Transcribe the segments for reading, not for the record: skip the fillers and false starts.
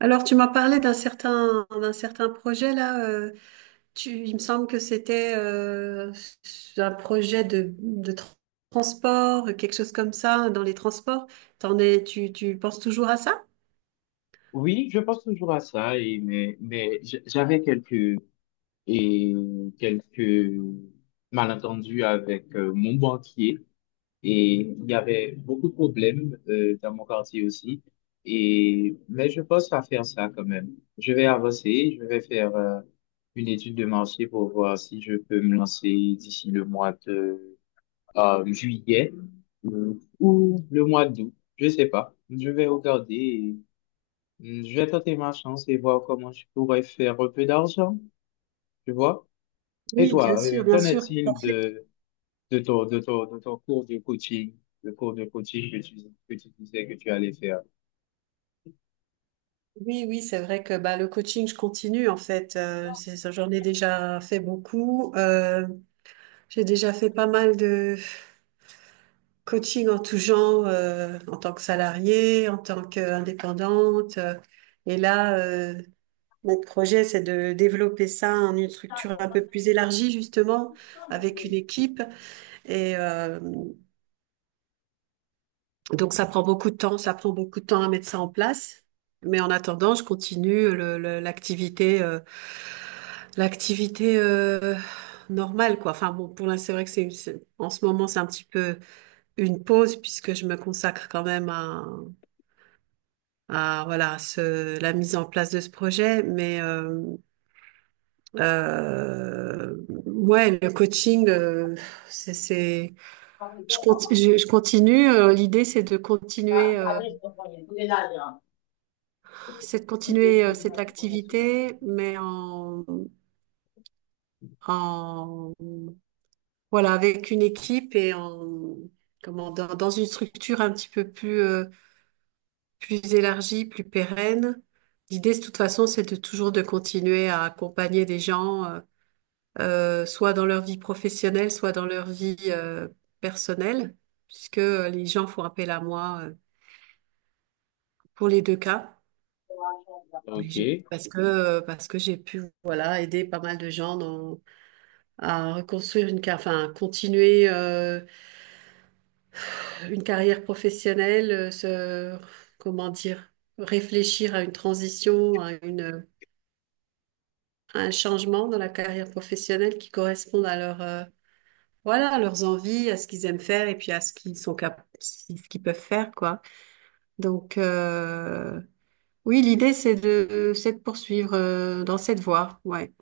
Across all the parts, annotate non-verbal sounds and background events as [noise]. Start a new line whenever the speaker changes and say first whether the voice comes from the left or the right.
right: Alors, tu m'as parlé d'un certain projet là. Il me semble que c'était un projet de transport, quelque chose comme ça, dans les transports. Tu penses toujours à ça?
left: Oui, je pense toujours à ça, et, mais, j'avais et, quelques malentendus avec mon banquier et il y avait beaucoup de problèmes dans mon quartier aussi. Et, mais je pense à faire ça quand même. Je vais avancer, je vais faire une étude de marché pour voir si je peux me lancer d'ici le mois de juillet euh, ou le mois d'août. Je sais pas. Je vais regarder. Hmm. Je vais tenter ma chance et voir comment je pourrais faire un peu d'argent, tu vois. Et
right: Oui, bien
left: toi,
right: sûr, bien
left: qu'en
right: sûr. En
left: est-il
right: fait,
left: de, de ton cours de coaching, le cours de coaching que tu disais que tu allais faire?
right: oui, oui, c'est vrai que bah, le coaching, je continue en fait. C'est ça, j'en ai déjà fait beaucoup. J'ai déjà fait pas mal de coaching en tout genre, en tant que salariée, en tant qu'indépendante. Là, mon projet, c'est de développer ça en une structure un peu plus élargie, justement, avec une équipe. Et euh, donc, ça prend beaucoup de temps, ça prend beaucoup de temps à mettre ça en place. Mais en attendant, je continue l'activité, l'activité euh, normale, quoi. Enfin, bon, pour l'instant, c'est vrai que en ce moment, c'est un petit peu une pause puisque je me consacre quand même à voilà la mise en place de ce projet mais euh, ouais, le coaching c'est je continue. L'idée, c'est de continuer cette activité mais en en voilà, avec une équipe et en comment dans une structure un petit peu plus plus élargie, plus pérenne. L'idée, de toute façon, c'est de continuer à accompagner des gens, soit dans leur vie professionnelle, soit dans leur vie personnelle, puisque les gens font appel à moi pour les deux cas.
left: OK.
right: Parce que j'ai pu voilà, aider pas mal de gens, à reconstruire une carrière, enfin, continuer une carrière professionnelle, comment dire, réfléchir à une transition, à une un changement dans la carrière professionnelle qui corresponde à voilà, à leurs envies, à ce qu'ils aiment faire et puis à ce qu'ils sont cap- si, ce qu'ils peuvent faire, quoi. Donc, oui, l'idée, c'est c'est de poursuivre, dans cette voie, ouais.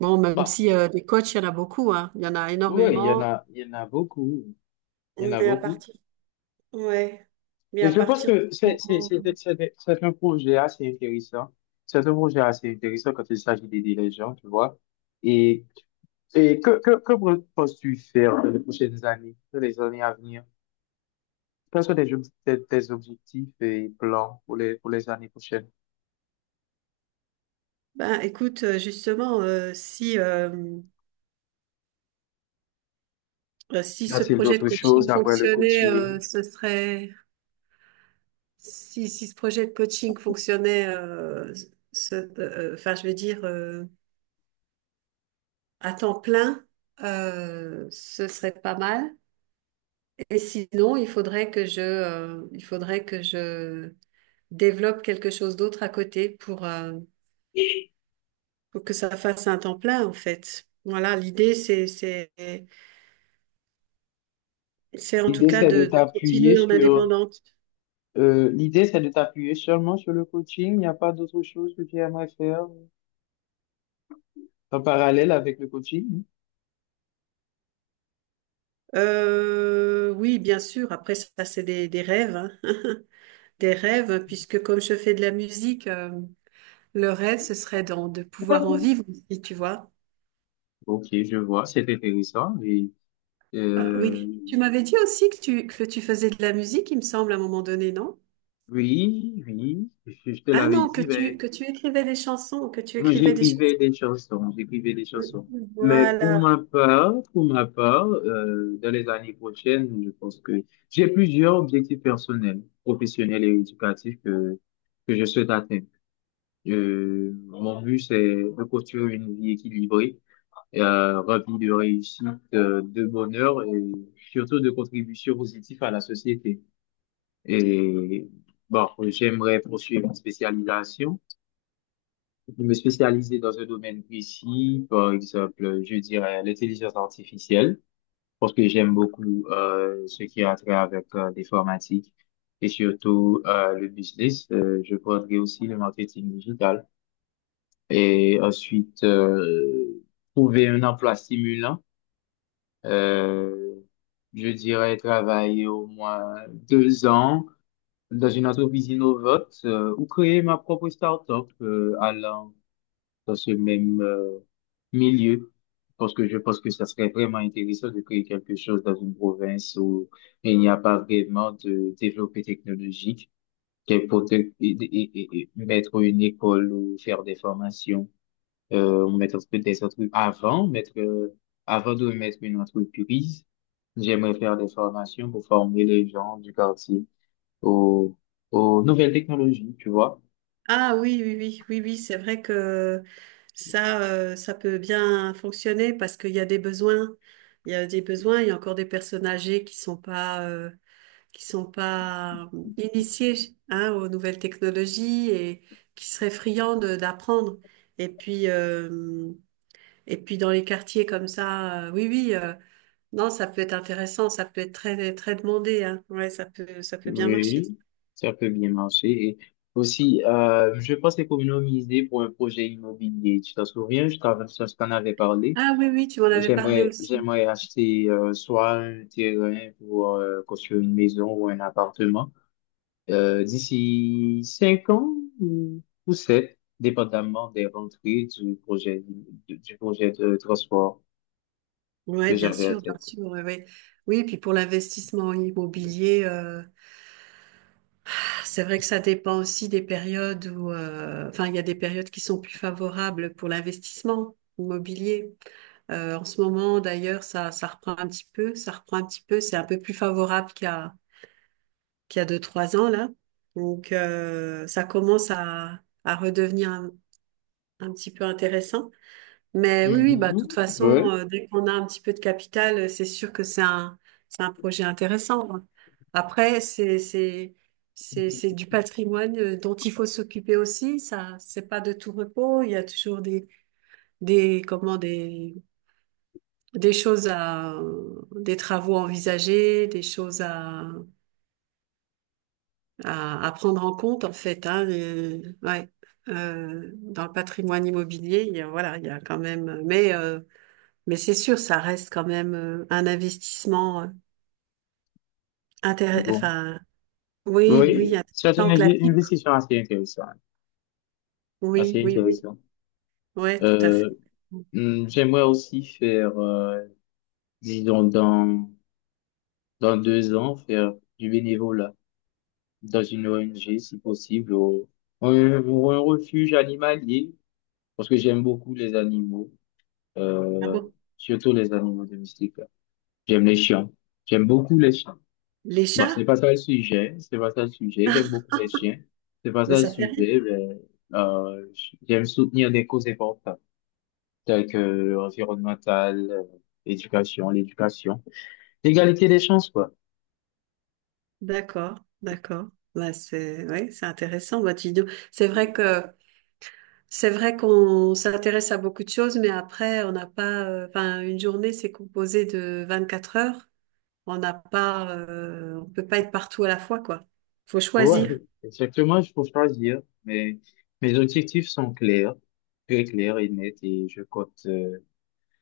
right: Bon, même
left: Bah,
right: si, des coachs, il y en a beaucoup, hein. Il y en a
left: ouais,
right: énormément.
left: il y en a beaucoup. Il y en a
right: Mais à
left: beaucoup.
right: partir, ouais. Mais
left: Et
right: à
left: je pense
right: partir du
left: que
right: moment.
left: c'est un projet assez intéressant. C'est un projet assez intéressant quand il s'agit d'aider les gens, tu vois. Et, que penses-tu faire dans les prochaines années, dans les années à venir? Quels sont tes, tes objectifs et plans pour les années prochaines?
right: Ben, écoute, justement, si
left: Y
right: ce
left: a-t-il
right: projet de
left: d'autres choses
right: coaching
left: après le
right: fonctionnait,
left: coaching?
right: ce serait. Si, si ce projet de coaching fonctionnait, enfin, je veux dire, à temps plein, ce serait pas mal. Et sinon, il faudrait que il faudrait que je développe quelque chose d'autre à côté pour que ça fasse un temps plein, en fait. Voilà, l'idée, c'est en tout
left: L'idée,
right: cas
left: c'est de
right: de
left: t'appuyer
right: continuer en
left: sur,
right: indépendante.
left: l'idée, c'est de t'appuyer seulement sur le coaching. Il n'y a pas d'autre chose que tu aimerais faire en parallèle avec le coaching.
right: Oui, bien sûr. Après, ça, c'est des rêves, hein. [laughs] Des rêves, puisque comme je fais de la musique, le rêve, ce serait de pouvoir en vivre aussi, tu vois.
left: Ok, je vois, c'est intéressant. Et,
right: Ah,
left: euh,
right: oui, tu m'avais dit aussi que que tu faisais de la musique, il me semble, à un moment donné, non?
left: oui, oui, je te
right: Ah
left: l'avais
right: non, que
left: dit, Ben.
right: que tu écrivais des chansons, que tu
left: Oui,
right: écrivais des chansons.
left: j'écrivais des chansons, j'écrivais des chansons. Mais
right: Voilà.
left: pour ma part, dans les années prochaines, je pense que j'ai plusieurs objectifs personnels, professionnels et éducatifs que je souhaite atteindre. Mon but, c'est de construire une vie équilibrée, remplie de réussite, de bonheur et surtout de contribution positive à la société. Et bon, j'aimerais poursuivre une spécialisation, je me spécialiser dans un domaine précis. Par exemple, je dirais l'intelligence artificielle, parce que j'aime beaucoup ce qui a trait avec l'informatique et surtout le business. Je prendrai aussi le marketing digital et ensuite trouver un emploi stimulant. Euh, je dirais travailler au moins 2 ans dans une entreprise innovante ou créer ma propre start-up allant dans ce même milieu. Parce que je pense que ça serait vraiment intéressant de créer quelque chose dans une province où il n'y a pas vraiment de développé technologique, qu'elle peut et mettre une école ou faire des formations, ou mettre des entreprises. Avant de mettre une entreprise, j'aimerais faire des formations pour former les gens du quartier aux, aux nouvelles technologies, tu vois.
right: Ah oui, oui, oui, oui, oui, c'est vrai que ça, ça peut bien fonctionner parce qu'il y a des besoins. Il y a des besoins, il y a encore des personnes âgées qui sont pas initiés, hein, aux nouvelles technologies et qui seraient friands d'apprendre. Et puis, euh, et puis dans les quartiers comme ça, oui, oui, non, ça peut être intéressant, ça peut être très, très demandé, hein. Ouais, ça peut bien marcher.
left: Oui, ça peut bien marcher. Et aussi, je pense économiser pour un projet immobilier. Tu t'en souviens, je t'en avais parlé.
right: Ah oui, oui, tu m'en
left: Et
right: avais parlé
left: j'aimerais,
right: aussi.
left: j'aimerais acheter soit un terrain pour construire une maison ou un appartement d'ici 5 ans ou sept, dépendamment des rentrées du projet du projet de transport
right: Oui,
left: que j'avais en
right: bien
left: tête.
right: sûr, ouais, ouais. Oui, puis pour l'investissement immobilier, c'est vrai que ça dépend aussi des périodes où, enfin, il y a des périodes qui sont plus favorables pour l'investissement immobilier. En ce moment, d'ailleurs, ça reprend un petit peu, ça reprend un petit peu, c'est un peu plus favorable qu'il y a deux, trois ans, là. Donc, ça commence à redevenir un petit peu intéressant. Mais oui, oui, bah, de toute
left: Mhm,
right: façon,
left: ouais.
right: dès qu'on a un petit peu de capital, c'est sûr que c'est un projet intéressant, hein. Après, c'est du patrimoine dont il faut s'occuper aussi. Ça, c'est pas de tout repos. Il y a toujours comment, des choses à, des travaux envisagés, des choses à, à prendre en compte en fait, hein, ouais. Dans le patrimoine immobilier, il y a, voilà, il y a quand même, mais c'est sûr, ça reste quand même un investissement
left: Bon.
right: enfin, oui,
left: Oui,
right: oui,
left: c'est une
right: intéressant,
left: une
right: classique,
left: investition assez intéressante. Ah,
right: oui,
left: c'est
right: oui, oui,
left: intéressant.
right: ouais, tout à fait.
left: Euh, hmm, j'aimerais aussi faire, disons, dans, dans 2 ans, faire du bénévolat dans une ONG, si possible, ou, ou un refuge animalier, parce que j'aime beaucoup les animaux,
right: Ah
left: euh,
right: bon?
left: surtout les animaux domestiques. J'aime les chiens. J'aime beaucoup les chiens.
right: Les
left: Bon, c'est
right: chats?
left: pas ça le sujet, c'est pas ça le sujet. J'aime
right: [laughs]
left: beaucoup les chiens. C'est pas
right: Mais
left: ça le
right: ça fait.
left: sujet, mais, euh, j'aime soutenir des causes importantes, tels que l'environnemental, l'éducation, l'éducation. L'égalité des chances, quoi.
right: D'accord, d'accord. Bah, c'est ouais, c'est intéressant votre vidéo. C'est vrai que c'est vrai qu'on s'intéresse à beaucoup de choses, mais après on n'a pas. Enfin, une journée c'est composé de 24 heures. On n'a pas. On peut pas être partout à la fois, quoi. Faut
left: Ouais,
right: choisir.
left: exactement, il faut choisir. Mais mes objectifs sont clairs, très clairs et nets, et je compte euh,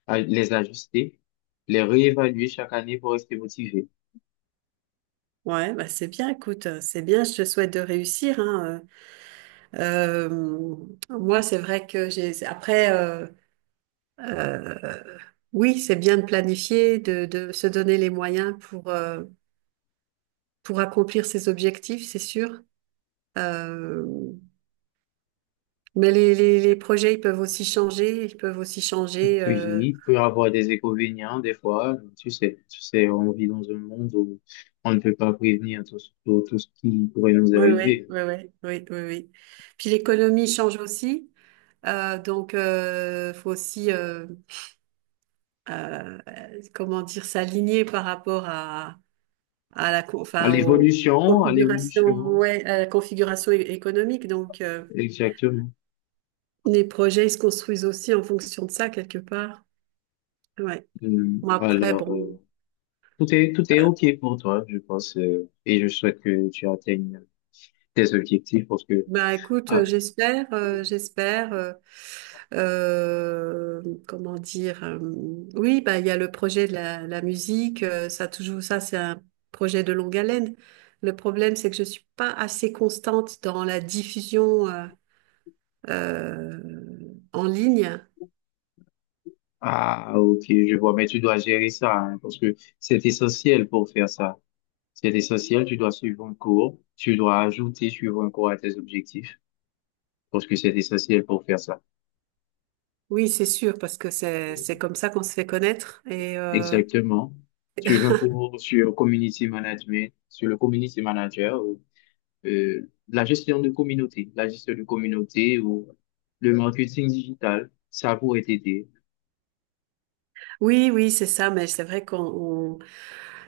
left: à- les ajuster, les réévaluer chaque année pour rester motivé.
right: Ouais, bah c'est bien. Écoute, c'est bien. Je te souhaite de réussir, hein. Euh, euh, Moi, c'est vrai que j'ai. Après, euh, oui, c'est bien de planifier, de se donner les moyens pour. Pour accomplir ses objectifs, c'est sûr. Euh, mais les projets, ils peuvent aussi changer, ils peuvent aussi changer.
left: Puis, il peut avoir des inconvénients des fois. Tu sais, on vit dans un monde où on ne peut pas prévenir tout, tout ce qui pourrait nous
right: Oui, oui,
left: arriver.
right: oui, oui, oui, oui, oui. Puis l'économie change aussi, donc faut aussi, euh, comment dire, s'aligner par rapport à enfin, aux
left: À
right: configurations,
left: l'évolution,
right: ouais, à la configuration économique. Donc
left: exactement.
right: les projets, ils se construisent aussi en fonction de ça quelque part. Ouais.
left: Hmm.
right: Bon, après,
left: Alors,
right: bon.
left: tout est OK pour toi, je pense, et je souhaite que tu atteignes tes objectifs parce que,
right: Bah écoute,
left: ah,
right: j'espère, j'espère. Comment dire? Oui, bah il y a le projet de la musique. Ça toujours, ça c'est un projet de longue haleine. Le problème, c'est que je suis pas assez constante dans la diffusion, euh, en ligne.
left: ah, OK, je vois, mais tu dois gérer ça, hein, parce que c'est essentiel pour faire ça. C'est essentiel, tu dois suivre un cours, tu dois ajouter suivre un cours à tes objectifs, parce que c'est essentiel pour faire ça.
right: Oui, c'est sûr, parce que c'est comme ça qu'on se fait connaître. Et
left: Exactement. Tu veux un cours sur community management, sur le community manager, la gestion de communauté, la gestion de communauté ou le marketing digital, ça pourrait t'aider.
right: oui, oui, c'est ça. Mais c'est vrai qu'on.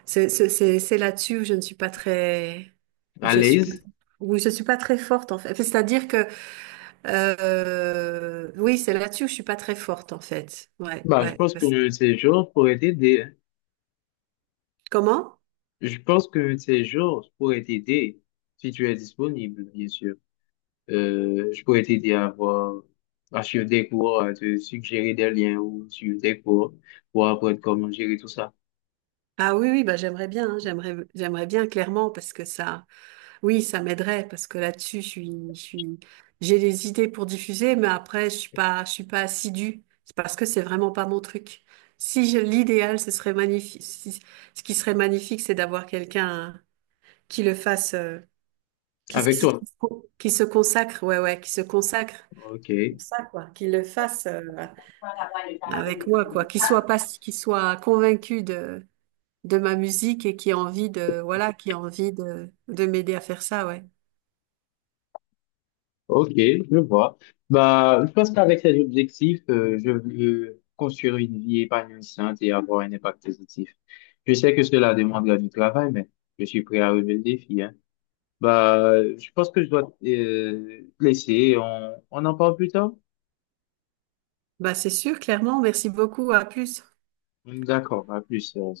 right: C'est là-dessus où je ne suis pas très, où
left: À
right: je suis pas,
left: l'aise,
right: où je suis pas très forte en fait. C'est-à-dire que, oui, c'est là-dessus où je suis pas très forte en fait. Ouais,
left: bah, je
right: ouais.
left: pense
right: Parce-
left: que ces jours pourraient t'aider, hein.
right: Comment?
left: Je pense que ces jours pourraient t'aider si tu es disponible, bien sûr. Je pourrais t'aider à avoir, à suivre des cours, à te suggérer des liens ou suivre des cours pour apprendre comment gérer tout ça
right: Ah oui, oui, bah j'aimerais bien, hein, j'aimerais bien clairement parce que ça, oui, ça m'aiderait parce que là-dessus, je suis, j'ai des idées pour diffuser, mais après, je suis pas assidue. C'est parce que c'est vraiment pas mon truc. Si je- L'idéal, ce serait magnifique. Si- Ce qui serait magnifique, c'est d'avoir quelqu'un qui le fasse,
left: avec toi.
right: qui qui se consacre, ouais, ouais, qui se consacre
left: Ok.
right: pour ça, quoi, qu'il le fasse avec moi, quoi, qu'il soit pas, qu'il soit convaincu de ma musique et qui a envie de, voilà, qui a envie de m'aider à faire ça, ouais.
left: Ok, je vois. Bah, je pense qu'avec cet objectif, je veux construire une vie épanouissante et avoir un impact positif. Je sais que cela demandera du travail, mais je suis prêt à relever le défi, hein. Bah, je pense que je dois te laisser. On en parle plus tard?
right: Bah, c'est sûr, clairement. Merci beaucoup. À plus.
left: D'accord, à plus.